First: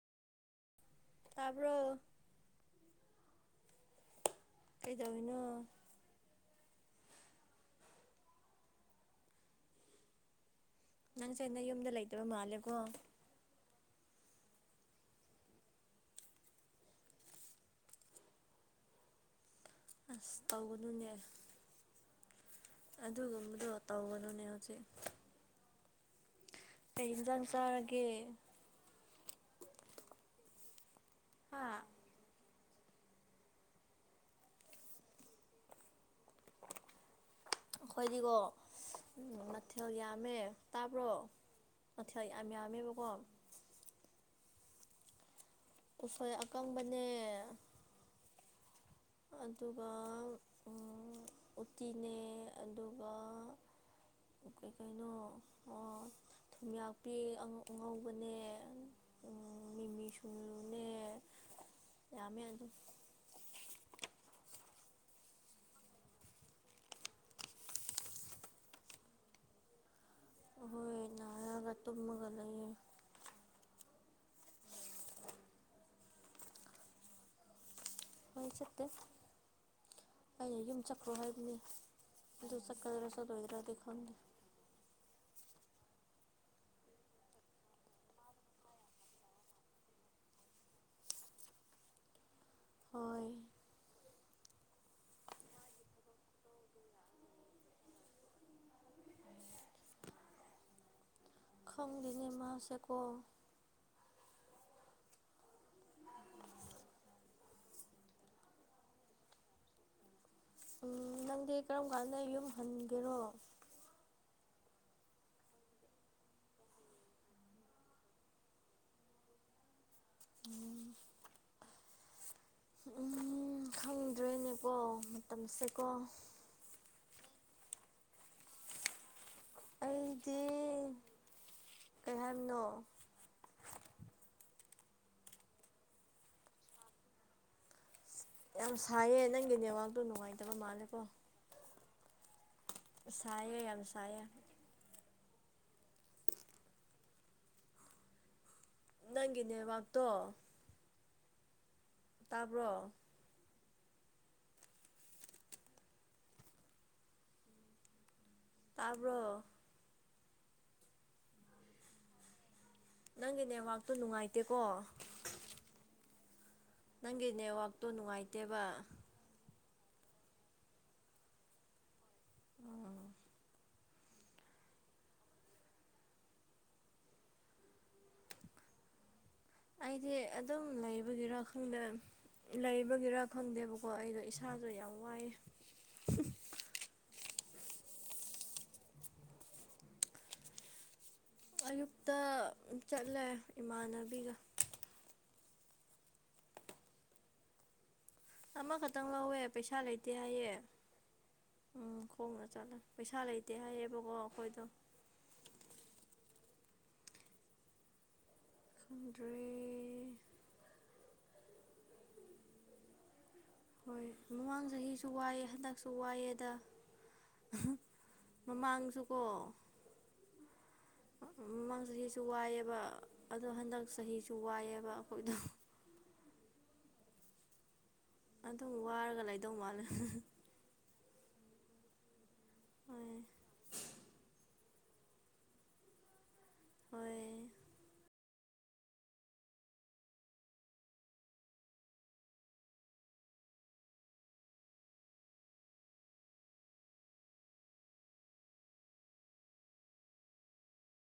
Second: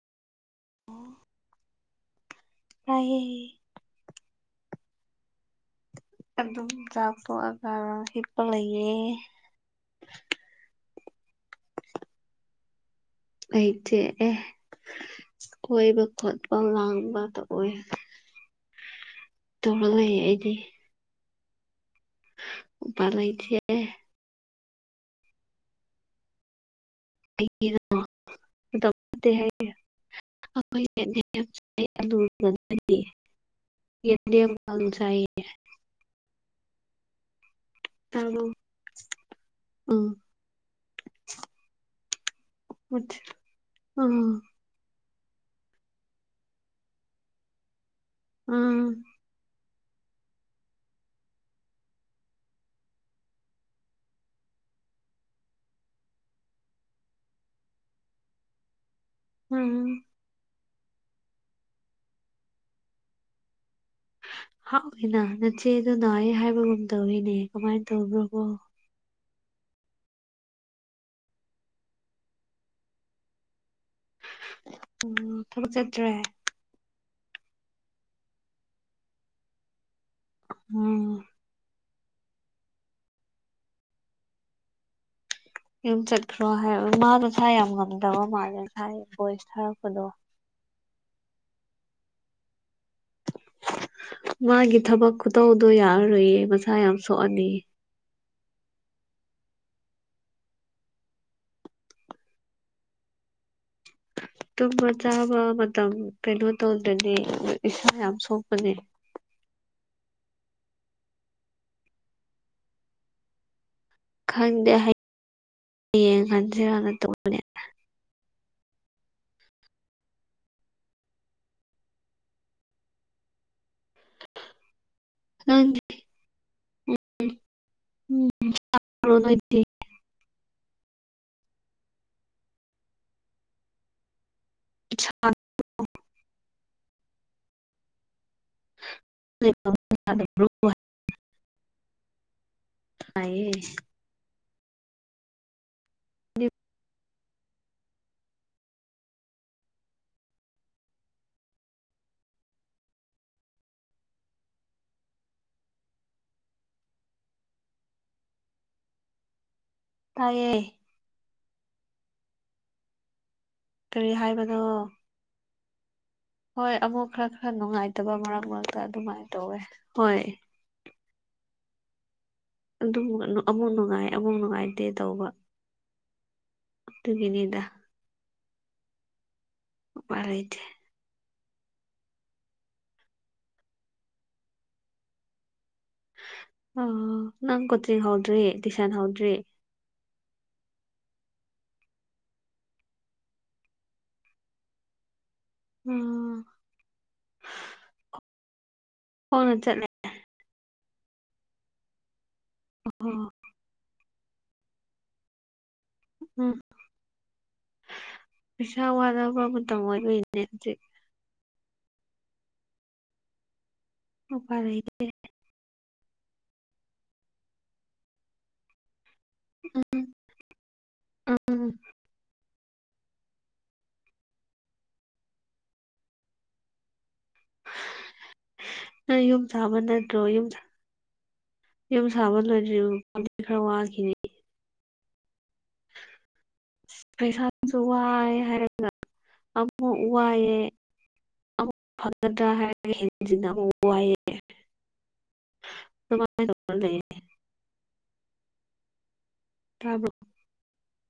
ꯇꯥꯕ꯭ꯔꯣ ꯔ ꯀꯩꯗꯃꯤꯅꯣ ꯑꯗꯨꯝ ꯆꯥꯛꯊꯣꯛꯑꯒ ꯍꯤꯞꯄ ꯂꯩꯌꯦ ꯅꯪꯁꯦ ꯑꯩꯅ ꯌꯨꯝꯗ ꯂꯩꯇꯕ ꯃꯥꯜꯂꯦꯀꯣ ꯂꯩꯩꯇꯦ ꯑꯦ ꯀꯣꯏꯕ ꯈꯣꯠꯄ ꯂꯥꯡꯕꯗ ꯑꯣꯏ ꯇꯧꯔꯛ ꯂꯩꯌꯦ ꯑꯁ ꯑꯩꯗꯤ ꯇꯧꯒꯅꯨꯅꯦ ꯎꯄꯥꯏ ꯂꯩꯇꯦ ꯑꯗꯨꯒꯨꯝꯕꯗꯣ ꯇꯥꯎꯒꯅꯨꯅꯦ ꯍꯧꯖꯤꯛ ꯀꯩ ꯌꯦꯟꯁꯥꯡ ꯑꯩꯒꯤꯗꯣ ꯆꯥꯔꯒꯦ ꯃꯇꯝ ꯅꯠꯇꯦ ꯍꯥꯏꯌꯦ ꯑꯩꯈꯣꯏ ꯗꯤ ꯆ ꯍꯥ ꯑꯩꯈꯣꯏꯗꯤꯀꯣ ꯃꯊꯦꯜ ꯎꯝ ꯌꯥꯝꯃꯦ ꯇꯥꯕ꯭ꯔꯣ ꯃꯊꯦꯜ ꯌꯥꯝ ꯌꯥꯝꯃꯦꯕꯀꯣ ꯑ ꯎꯈꯣꯏ ꯑꯀꯪꯕꯅꯦ ꯎꯝ ꯑꯗꯨꯒ ꯎꯇꯤꯅꯦ ꯑꯗꯨꯒ ꯀꯩ ꯀꯩꯅꯣ ꯑꯣ ꯊꯨꯝꯌꯥꯛꯄꯤ ꯑꯉꯧꯕꯅꯦ ꯍꯝ ꯑ ꯌꯥꯃꯦ ꯑꯗꯨ ꯍꯥꯎꯏꯅ ꯅꯆꯦꯗꯅꯑ ꯍꯥꯏꯕꯒꯨꯝ ꯇꯧꯋꯤꯅꯦ ꯀꯃꯥꯏꯅ ꯇꯧꯕ꯭ꯔꯣꯕꯣ ꯍꯣꯏꯟꯅꯔꯒ ꯇꯨꯝꯃꯒ ꯂꯩꯌꯦ ꯎ ꯊꯕꯛ ꯆꯠꯇ꯭ꯔꯦ ꯍꯣꯏ ꯆꯠꯇꯦ ꯑꯩꯩꯅ ꯌꯨꯝ ꯆꯠꯈ꯭ꯔꯣ ꯎꯝ ꯍꯥꯏꯕꯅꯦ ꯗ ꯆꯥ ꯀꯗꯔꯁꯗ ꯏꯗꯔꯥꯗꯤ ꯈꯣꯟꯗ ꯌꯨꯝ ꯆꯠꯈ꯭ꯔꯣ ꯍꯥꯏꯕ ꯃꯥꯅ ꯊꯥꯏ ꯌꯥꯝ ꯉꯝꯗꯕ ꯃꯥꯁ ꯊꯥꯏ ꯚꯣꯏꯁ ꯊꯥꯔꯛꯄꯗꯣ ꯑꯣꯏ ꯃꯥꯒꯤ ꯊꯕꯛ ꯈꯨꯇꯧꯗꯣ ꯌꯥꯔꯔꯣꯏꯌꯦ ꯃꯁꯥ ꯌꯥꯝ ꯁꯣꯛꯑꯅꯤ ꯈꯣꯡ ꯅꯤꯃꯥꯁꯀ ꯇꯨꯝꯕ ꯆꯥꯕ ꯃꯇꯝ ꯀꯩꯅꯣ ꯇꯧꯗꯅꯤ ꯏꯁꯥ ꯌꯥꯝ ꯁꯣꯛꯄꯅꯦ [inaudible] ꯎꯝ ꯅꯪꯗꯤ ꯀꯔꯝ ꯀꯥꯟꯗ ꯌꯨꯝ ꯍꯟꯒꯦꯔꯣ ꯈꯪꯗꯦ ꯍꯌꯦꯡꯌꯦꯡ ꯈꯟꯁꯤꯔꯅ ꯇꯧꯕꯅꯦ ꯎꯝ ꯎꯝ ꯈꯪꯗ꯭ꯔꯦꯅꯦꯀꯣ ꯃꯇꯝꯁꯦꯀꯣ ꯎꯝ ꯑꯩꯗꯤ ꯀꯩ ꯍꯥꯏꯝꯅꯣ ꯄ ꯌꯥꯝ ꯁꯥꯏꯌꯦ ꯅꯪꯒꯤ ꯅꯦꯠꯋꯥꯛꯇꯣ ꯅꯨꯡꯉꯥꯏꯇꯕ ꯃꯥꯜꯂꯦꯀꯣ ꯁꯌꯦ ꯌꯥꯝ ꯌꯥꯝ ꯁꯌꯦ ꯑꯗꯨ ꯅꯪꯒꯅꯦꯦ ꯋꯥꯥꯛꯇꯣ ꯇꯥꯕ꯭ꯔꯣ ꯇꯥꯔꯕ ꯇꯥꯏꯌꯦ ꯅꯪꯒꯤ ꯅꯦꯠꯋꯥꯛꯇꯣ ꯀꯔꯤ ꯍꯥꯏꯕꯅꯣ ꯅꯨꯡꯉꯥꯏꯇꯦꯀꯣ ꯍꯣꯏ ꯑꯃꯨꯛ ꯅꯪꯒꯤ ꯈꯔ ꯈꯔ ꯅꯦꯠꯋꯥꯛꯇꯣ ꯅꯨꯡꯉꯥꯏꯇꯕ ꯃꯔꯛ ꯅꯨꯡꯉꯥꯏꯇꯦꯕ ꯃꯔꯛꯇ ꯑꯗꯨꯃꯥꯏꯅ ꯇꯧꯋꯦ ꯍꯣꯏ ꯑꯗꯨ ꯑꯃꯨꯛ ꯅꯨꯡꯉꯥꯏ ꯑꯃꯨꯛ ꯅꯨꯡꯉꯥꯏꯇꯦ ꯇꯧꯕ ꯑꯗꯨꯇꯒꯤꯅꯤꯗ ꯑꯩꯗꯤ ꯑꯗꯨꯝ ꯂꯩꯕꯒꯤꯔꯣ ꯈꯪꯗ ꯂꯩꯕꯒꯤꯔ ꯈꯪꯗꯦꯕꯀꯣ ꯑꯩꯗꯣ ꯏꯁꯥꯁꯨ ꯌꯥꯝ ꯋꯥꯏꯑꯦ ꯑ ꯅꯪ ꯀꯇ꯭ꯔꯤꯒ ꯍꯥꯎꯗ꯭ꯔꯤ ꯇꯁꯟ ꯍꯥꯎꯗ꯭ꯔꯤ ꯑꯌꯨꯛꯇ ꯆꯠꯂꯦ ꯏꯃꯥꯟꯅꯕꯤꯒ ꯎꯝ ꯑꯃꯈꯛꯇꯪ ꯂꯧꯋꯦ ꯈꯣꯡꯅ ꯄꯩꯁꯥ ꯆꯠꯂꯦ ꯂꯩꯇꯦ ꯍꯥꯏꯌꯦ ꯎꯝ ꯈꯣꯡꯅ ꯆꯠꯂ ꯄꯩꯁꯥ ꯑꯣ ꯂꯩꯇꯦ ꯍꯥꯏꯌꯦꯕꯀꯣ ꯑꯩꯈꯣꯏꯗꯣ ꯎꯝ ꯄꯩꯁꯥ ꯋꯥꯗꯕ꯭ꯔ ꯈꯪꯗ꯭ꯔꯦ ꯃꯇꯝ ꯑꯣꯏꯕ ꯏꯅꯦ ꯍꯧꯖꯤ ꯍꯣꯏ ꯎꯄꯥꯏ ꯃꯃꯥꯡ ꯂꯩꯇꯦ ꯆꯍꯤꯁꯨ ꯋꯥꯏꯑꯦ ꯍꯟꯗꯛ ꯁꯨ ꯋꯥꯏꯑꯦꯗ ꯃꯃꯥꯡꯁꯨ ꯎꯝ ꯎꯝ ꯃꯃꯥꯡ ꯆꯍꯤꯁꯨ ꯋꯥꯏꯑꯦꯕ ꯑꯗꯣ ꯍꯟꯗꯛ ꯆꯍꯤꯁꯨ ꯋꯥꯏꯑꯦꯕ ꯑꯩꯈꯣꯏꯗ ꯑꯗꯨꯝ ꯋꯥꯔꯒ ꯂꯩꯗꯧ ꯃꯥꯜꯂꯦ ꯌ ꯁꯥꯕ ꯍꯣꯏ ꯂꯣꯏꯗꯝꯕꯤ ꯈꯔ ꯋꯥꯈꯤꯅꯤ ꯍꯣꯏ ꯄꯩꯁꯥꯁꯨ ꯍꯥꯏꯔ ꯑꯃ ꯋꯥ ꯋꯥꯑꯦ ꯑꯃꯨꯛ ꯐꯪꯒꯗ꯭ꯔꯥ ꯍꯥꯏꯔꯒ ꯍꯁꯤꯅ ꯑꯃꯨꯛ ꯋꯥꯏꯑ ꯑꯗꯨꯃ ꯇꯧ ꯂꯩꯅꯤ ꯇꯥꯕ